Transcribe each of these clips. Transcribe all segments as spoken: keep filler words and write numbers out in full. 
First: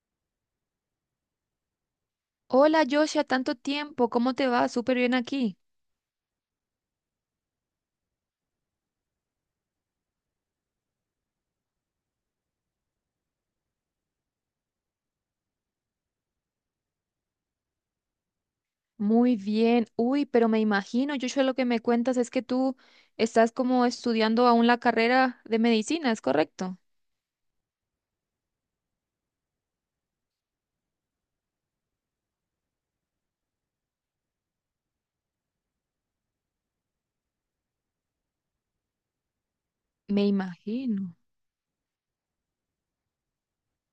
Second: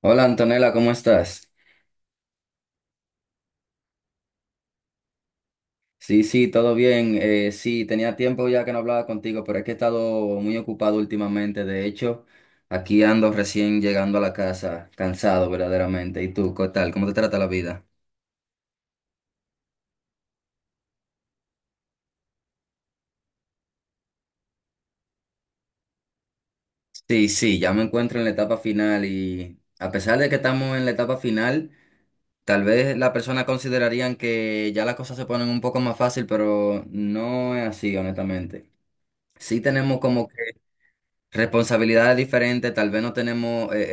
Hola Antonella, ¿cómo estás? Hola Joshua, tanto tiempo, ¿cómo te va? Súper bien aquí. Sí, sí, todo bien. Eh, sí, tenía tiempo ya que no hablaba contigo, pero es que he estado muy ocupado últimamente. De hecho, aquí ando recién llegando a la casa, cansado verdaderamente. ¿Y tú, qué tal? ¿Cómo te trata la vida? Muy bien. Uy, pero me imagino, Joshua, lo que me cuentas es que tú estás como estudiando aún la carrera de medicina, ¿es correcto? Sí, sí, ya me encuentro en la etapa final y a pesar de que estamos en la etapa final, tal vez las personas considerarían que ya las cosas se ponen un poco más fácil, pero no es así, honestamente. Sí tenemos Me como que imagino, responsabilidades diferentes, tal vez no tenemos eh,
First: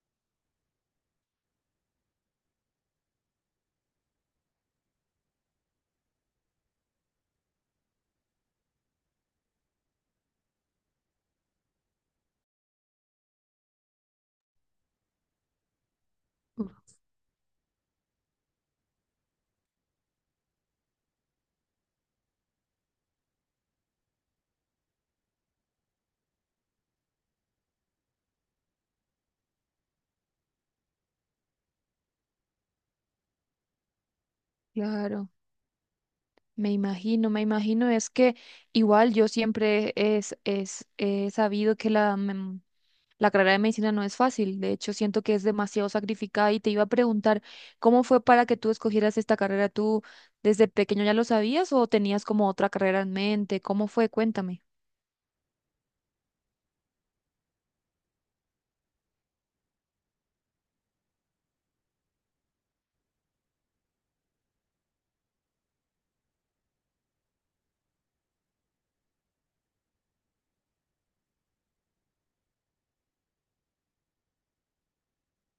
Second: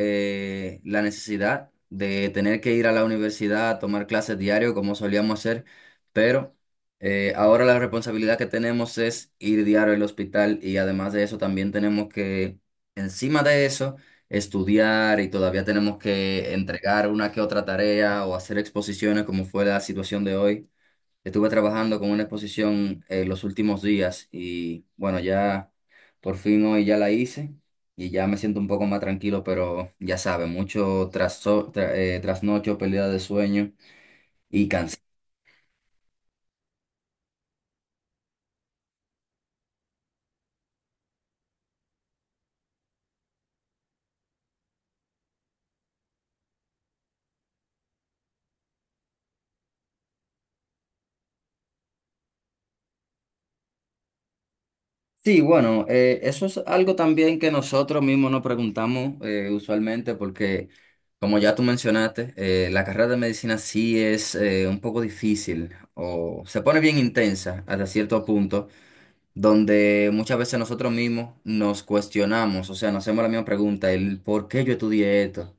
eh, la necesidad de tener que ir a la universidad a tomar clases diario como solíamos hacer, pero eh, ahora la responsabilidad que tenemos es ir diario al hospital y además de eso también tenemos que, encima de eso, estudiar y todavía tenemos que entregar una que otra tarea o hacer exposiciones como fue la situación de hoy. Estuve trabajando con una exposición eh, los últimos días y bueno, ya por fin hoy ya la hice y ya me siento un poco más tranquilo, pero ya sabes, mucho traso- tra- eh, trasnocho, pérdida de sueño y cansancio. claro, me imagino, me imagino. Es que igual yo siempre es, es, he sabido que la, la carrera de medicina no es fácil, de hecho siento que es demasiado sacrificada y te iba a preguntar, ¿cómo fue para que tú escogieras esta carrera? ¿Tú desde pequeño ya lo sabías o tenías como otra carrera en mente? ¿Cómo fue? Cuéntame. Sí, bueno, eh, eso es algo también que nosotros mismos nos preguntamos eh, usualmente porque, como ya tú mencionaste, eh, la carrera de medicina sí es eh, un poco difícil o se pone bien intensa hasta cierto punto, donde muchas veces nosotros mismos nos cuestionamos, o sea, nos hacemos la misma pregunta, el ¿por qué yo estudié esto?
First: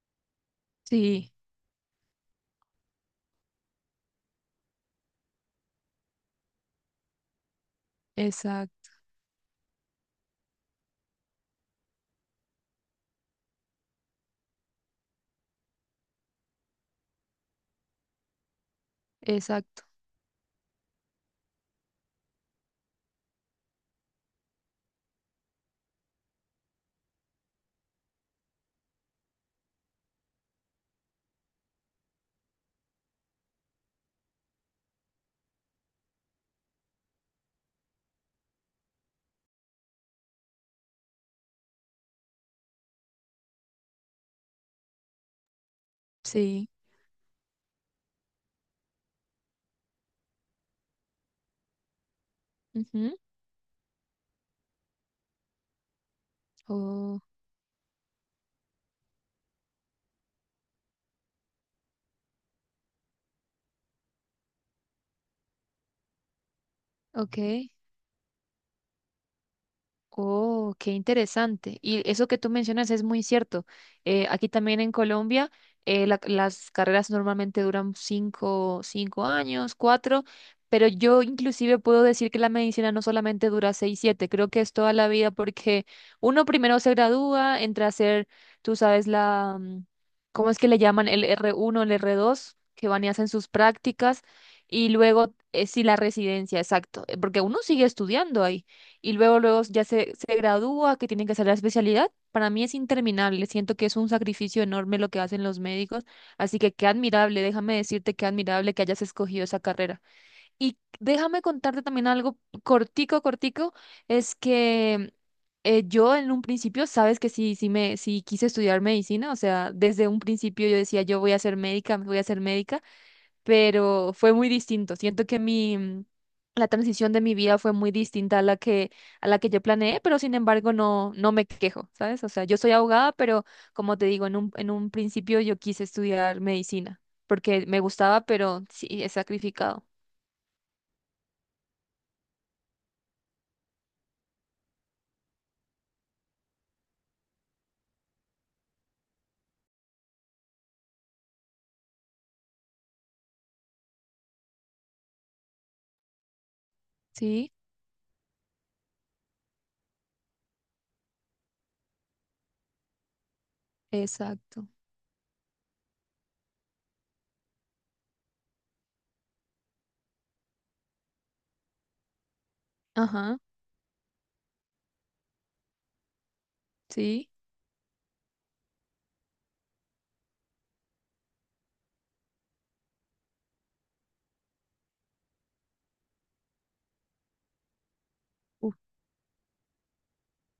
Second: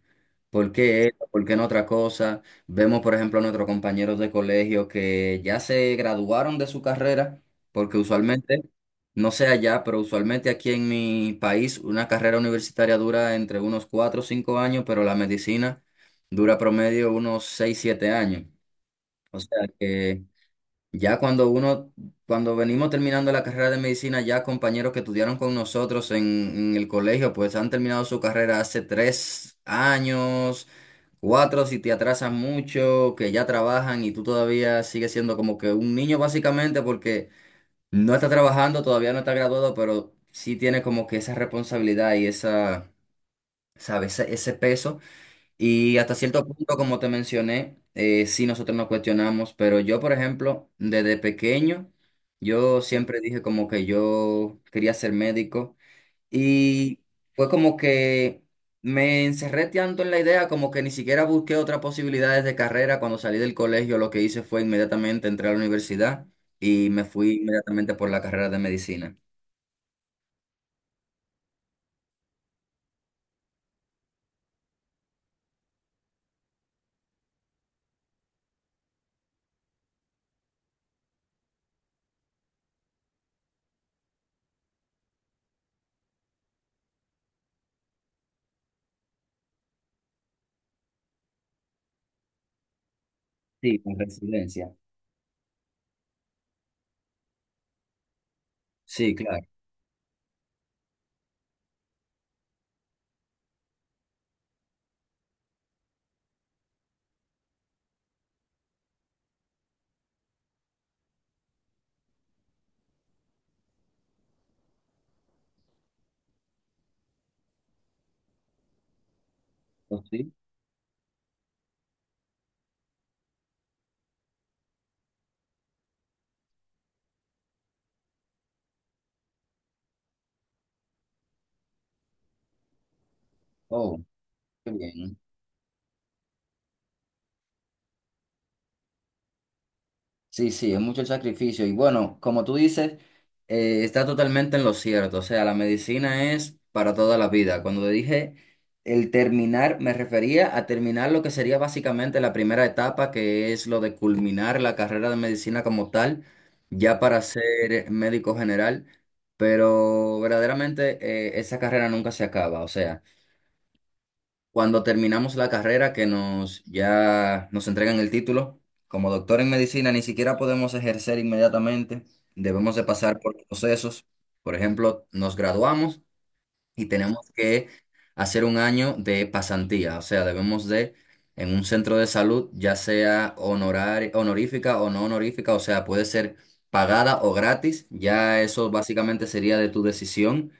¿Por qué esto? Sí, ¿Por qué no otra cosa? Vemos, por ejemplo, a nuestros compañeros de colegio que ya se graduaron de su carrera, porque usualmente, exacto, no sé allá, pero usualmente aquí en mi país una carrera universitaria dura entre unos cuatro o cinco años, pero la medicina dura promedio unos seis siete años. O sea exacto, que... ya cuando uno, cuando venimos terminando la carrera de medicina, ya compañeros que estudiaron con nosotros en, en el colegio, pues han terminado su carrera hace tres años, cuatro si te atrasan mucho, que ya trabajan y tú todavía sigues siendo como que un niño básicamente porque no está trabajando, todavía no está graduado, pero sí tiene como que esa responsabilidad y esa, ¿sabes? Ese, ese peso. Y hasta cierto sí. punto, como te mencioné, eh, sí nosotros nos cuestionamos, pero yo, por ejemplo, desde pequeño, yo Ujú. siempre dije como que yo quería ser médico y Oh, fue como que me encerré tanto en la idea como que ni siquiera busqué otras posibilidades de carrera. Cuando salí del colegio, lo que hice fue inmediatamente entrar a la universidad y me fui ok. inmediatamente por la carrera de medicina. Oh, qué interesante. Y eso que tú mencionas es muy cierto. Eh, aquí también en Colombia, eh, la- las carreras normalmente duran cinco, cinco años, cuatro, pero yo inclusive puedo decir que la medicina no solamente dura seis, siete, creo que es toda la vida porque uno primero se gradúa, entra a hacer, tú sabes, la, mm, ¿cómo es que le llaman? El r uno, el r dos, que van y hacen sus Sí, con prácticas, residencia. y luego, eh, sí, la residencia, exacto, eh, porque uno sigue estudiando ahí y Sí, luego, claro. luego ya se, se gradúa, que tienen que hacer la especialidad. Para mí es interminable, siento que es un sacrificio enorme lo que hacen los médicos, así que qué admirable, déjame decirte qué admirable que hayas escogido esa carrera. Y déjame contarte también algo cortico, cortico, es que eh, yo en un principio, sabes que sí, sí me, sí quise estudiar medicina, o sea, Pues desde un sí. principio yo decía, yo voy a ser médica, voy a ser médica, pero fue muy distinto. Siento que mi, mm, la transición de mi vida fue muy distinta a la que, a la que yo planeé, pero sin embargo no, no me quejo, ¿sabes? O sea, yo soy abogada, pero como Oh, te digo, en un, qué en un bien. principio yo quise estudiar medicina, porque me gustaba, pero sí, he sacrificado. Sí, sí, es mucho el sacrificio. Y bueno, como tú dices, eh, está totalmente en lo cierto. O sea, la medicina es para toda la vida. Cuando dije el terminar, me refería a terminar lo que sería básicamente la primera etapa, que es lo de culminar la carrera de medicina como tal, ya para Sí, ser médico general. Pero verdaderamente eh, esa carrera nunca se acaba. O sea, exacto. cuando terminamos la carrera, que nos ya nos entregan el título, como doctor en medicina ni siquiera podemos ejercer inmediatamente, debemos de pasar por Ajá, procesos. Por ejemplo, nos graduamos y sí. tenemos que hacer un año de pasantía, o sea, debemos de en un centro de salud, ya sea honorar, honorífica o no honorífica, o sea, puede ser pagada o gratis, ya eso Uf, básicamente sería de tu decisión.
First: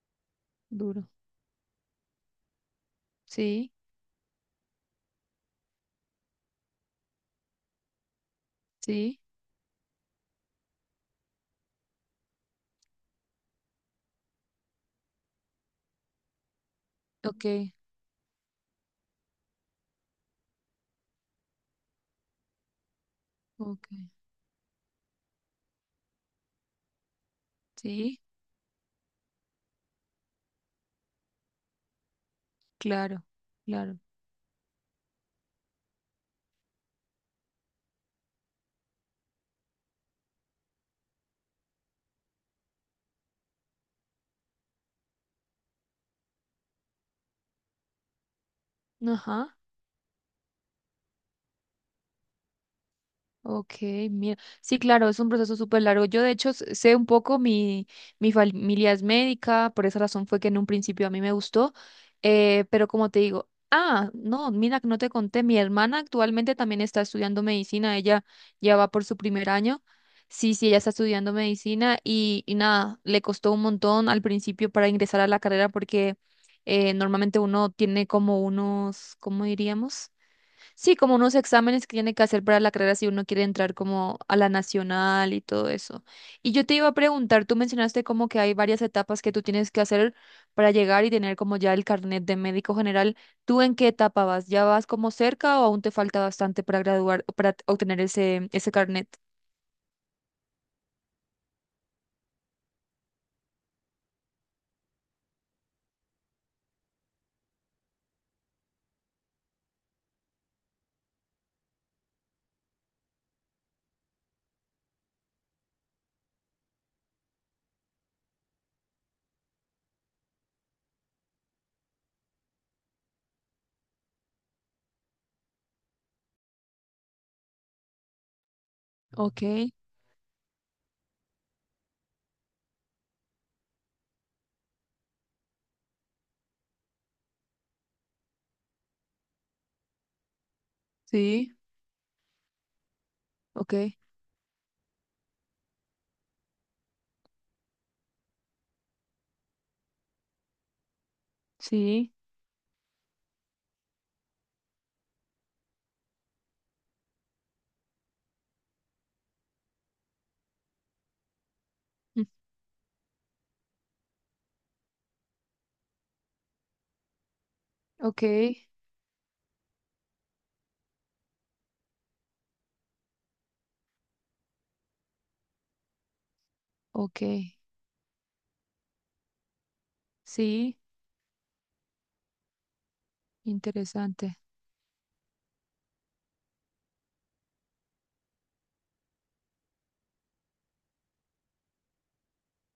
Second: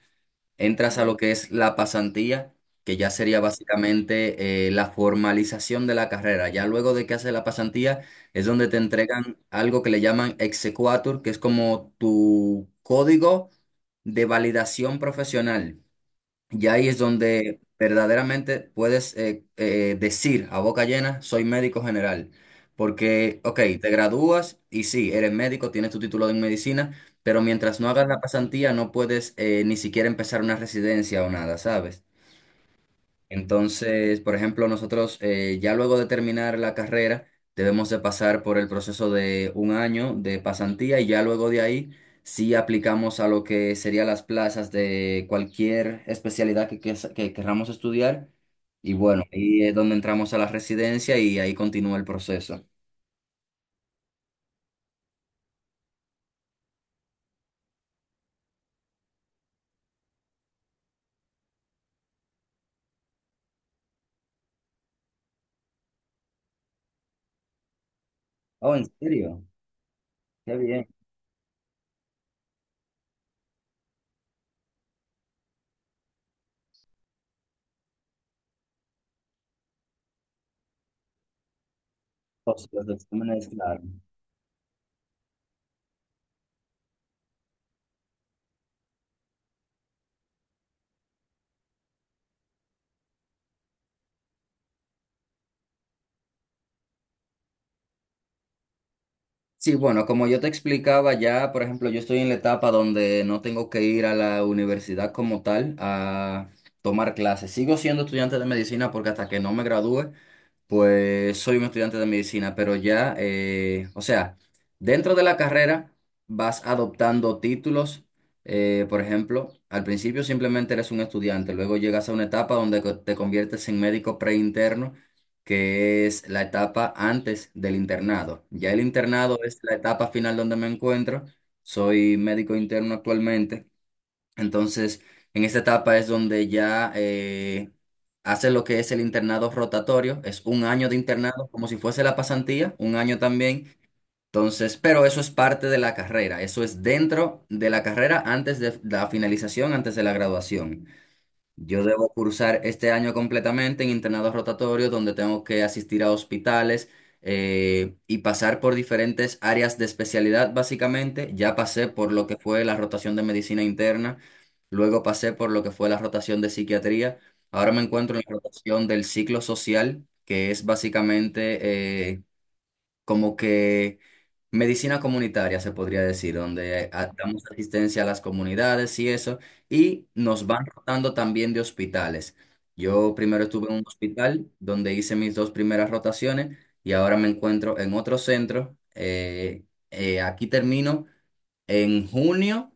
Entras a duro. lo que es la pasantía, que ya sería Sí, básicamente eh, la formalización de la carrera. Ya luego de que haces la pasantía es donde te sí. entregan algo que le llaman exequatur, que es como tu código de validación profesional. Y ahí es donde Ok, verdaderamente puedes eh, eh, decir a boca llena, soy médico general. Porque, ok, ok. te gradúas y sí, eres médico, tienes tu título en medicina, pero mientras no hagas la Sí, pasantía no puedes eh, ni siquiera empezar una residencia o nada, ¿sabes? claro, claro. Entonces, por ejemplo, nosotros eh, ya luego de terminar la carrera debemos de pasar por el proceso de un año de pasantía y ya luego de ahí sí aplicamos a lo que serían las plazas de cualquier especialidad que, ques- que querramos estudiar. Y bueno, Ajá. ahí es donde entramos a la residencia y ahí continúa el proceso. Ok, mira. Sí, claro, es un proceso súper largo. Yo, de hecho, s- sé un poco, mi, mi familia es médica, por esa razón fue que en un principio a mí me gustó, eh, pero como te digo, ah, no, mira, que no te conté, mi hermana actualmente también está estudiando medicina, ella Oh, ya ¿en va por su serio? primer año. Sí, Qué sí, ella bien. está estudiando medicina y, y nada, le costó un montón al principio para ingresar a la carrera porque eh, normalmente uno tiene como unos, ¿cómo diríamos? Sí, como unos exámenes que tiene que hacer para Los, la los carrera si uno quiere exámenes, entrar claro. como a la nacional y todo eso. Y yo te iba a preguntar, tú mencionaste como que hay varias etapas que tú tienes que hacer para llegar y tener como ya el carnet de médico general. ¿Tú en qué etapa vas? ¿Ya vas como cerca o aún te falta bastante para graduar, para obtener ese, ese carnet? Sí, bueno, como yo te explicaba ya, por ejemplo, yo estoy en la etapa donde no tengo que ir a la universidad como tal a tomar clases. Sigo siendo estudiante de medicina porque hasta que no me gradúe pues soy un estudiante de medicina, pero ya, eh, o sea, dentro de la carrera vas adoptando títulos. Eh, por ejemplo, al principio simplemente eres un estudiante, luego llegas a una etapa donde co- te conviertes en médico preinterno, que es la etapa antes del internado. Ya el internado Ok, es la etapa final donde me encuentro. Soy médico interno actualmente. Entonces, en esta etapa es donde ya eh, hace lo que es el internado rotatorio, es un año de internado, sí, como si fuese la pasantía, un año también. ok, Entonces, pero eso es parte de la carrera, eso es dentro de la carrera antes de la finalización, antes de la graduación. Yo debo sí, cursar este año completamente en internado rotatorio, donde tengo que asistir a hospitales eh, y pasar por diferentes áreas de especialidad, básicamente. Ya pasé por mm, lo que fue la rotación de medicina interna, luego pasé por lo que fue la rotación de psiquiatría. Ahora me encuentro ok, en la rotación del ciclo social, que es básicamente eh, como que medicina comunitaria, se podría decir, donde a- ok, ok, damos asistencia a las comunidades y eso, y nos van sí, rotando también de hospitales. Yo primero estuve en un interesante. hospital donde hice mis dos primeras rotaciones y ahora me encuentro en otro centro. Eh, eh, aquí termino en junio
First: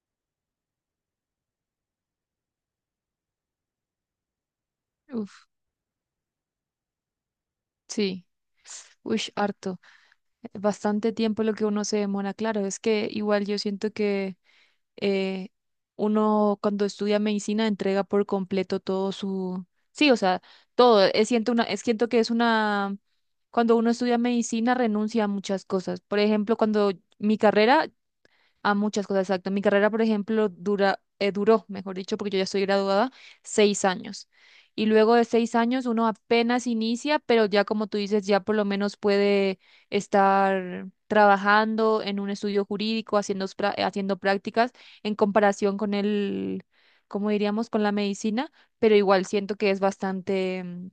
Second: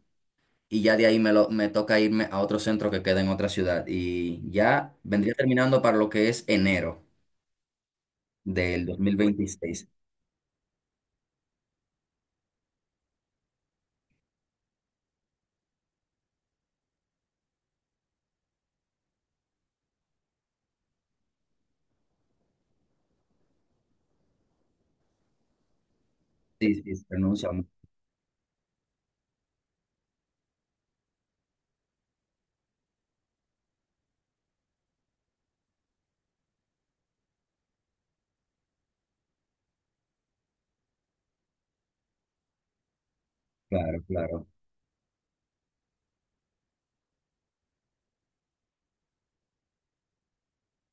y ya de ahí me, lo, me toca irme a otro centro que queda en otra ciudad y ya vendría Uf, terminando para lo que es enero sí, del dos mil uy, harto. veintiséis Bastante tiempo lo que uno se demora, claro, es que igual yo siento que eh, uno cuando estudia medicina entrega por completo todo su, sí, o sea, todo, es, siento una, es, siento que es una, cuando uno estudia medicina renuncia a muchas cosas, por ejemplo, Sí, cuando sí, se mi pronuncia. carrera a muchas cosas, exacto. Mi carrera, por ejemplo, dura, eh, duró, mejor dicho, porque yo ya estoy graduada, seis años. Y luego de seis años uno apenas inicia, pero ya como tú dices, ya por lo menos puede estar trabajando en un estudio jurídico, haciendo, pra- Claro, haciendo claro. prácticas en comparación con el, como diríamos, con la medicina, pero igual siento que es bastante mm,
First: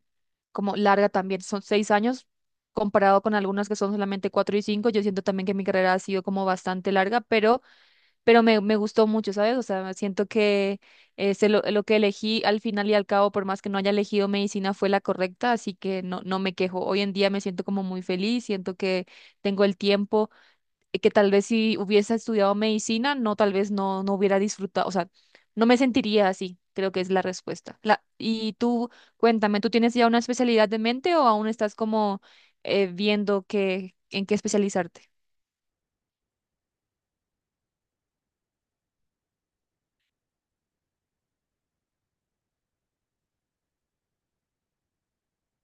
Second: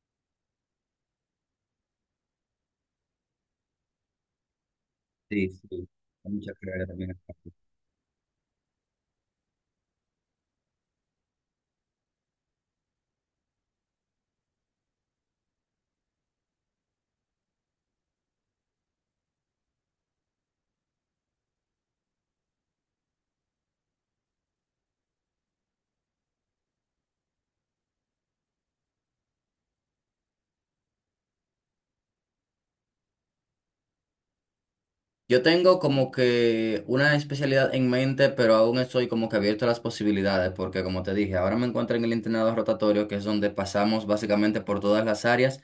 como larga también. Son seis años comparado con algunas que son solamente cuatro y cinco. Yo siento también Sí, que mi sí. carrera ha sido Hay como mucha carrera bastante también larga, acá. pero pero me, me gustó mucho, ¿sabes? O sea, siento que eh, se lo, lo que elegí al final y al cabo, por más que no haya elegido medicina, fue la correcta, así que no, no me quejo. Hoy en día me siento como muy feliz, siento que tengo el tiempo, eh, que tal vez si hubiese estudiado medicina, no, tal vez no, no hubiera disfrutado, o sea, no me sentiría así, creo que es la respuesta. La, y tú, cuéntame, ¿tú tienes ya una especialidad de mente o aún estás como eh, viendo qué, en qué especializarte? Yo tengo como que una especialidad en mente, pero aún estoy como que abierto a las posibilidades, porque como te dije, ahora me encuentro en el internado rotatorio, que es donde pasamos básicamente por todas las áreas.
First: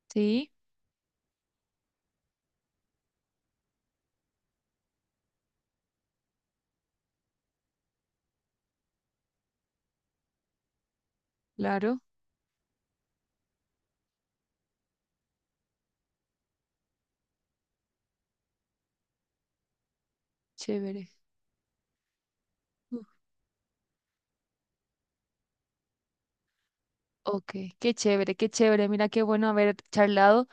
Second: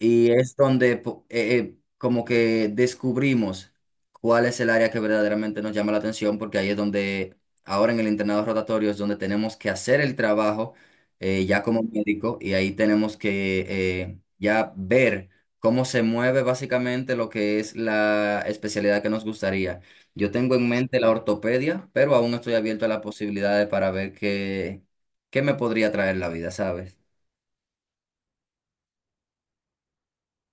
Y Sí, es donde po- eh, eh, como que descubrimos cuál es el área que verdaderamente nos llama la atención, porque ahí es donde ahora en el internado rotatorio es donde tenemos que hacer el trabajo eh, ya como claro, médico y ahí tenemos que eh, ya ver cómo se mueve básicamente lo que es la especialidad que nos gustaría. Yo tengo en mente chévere. la ortopedia, pero aún no estoy abierto a las posibilidades para ver qué, qué me podría traer la vida, ¿sabes? Ok, qué chévere, qué chévere. Mira qué bueno haber charlado.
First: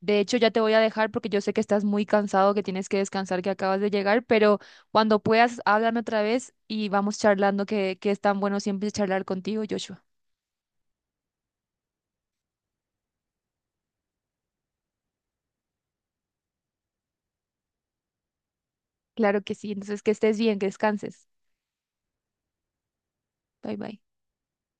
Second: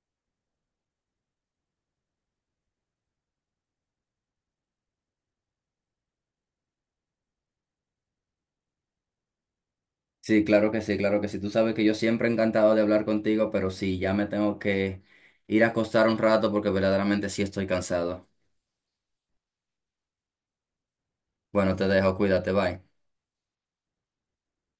De hecho, ya te voy a dejar porque yo sé que estás muy cansado, que tienes que descansar, que acabas de llegar, pero cuando puedas, háblame otra vez, y vamos charlando, que, que es tan bueno siempre charlar contigo, Joshua. Sí, claro que sí, claro que sí. Tú sabes que yo siempre he encantado de hablar contigo, pero sí, ya me tengo que ir a acostar un rato porque verdaderamente sí estoy cansado. Claro que sí. Entonces, que estés bien, que descanses. Bueno, te dejo, cuídate, bye. Bye bye.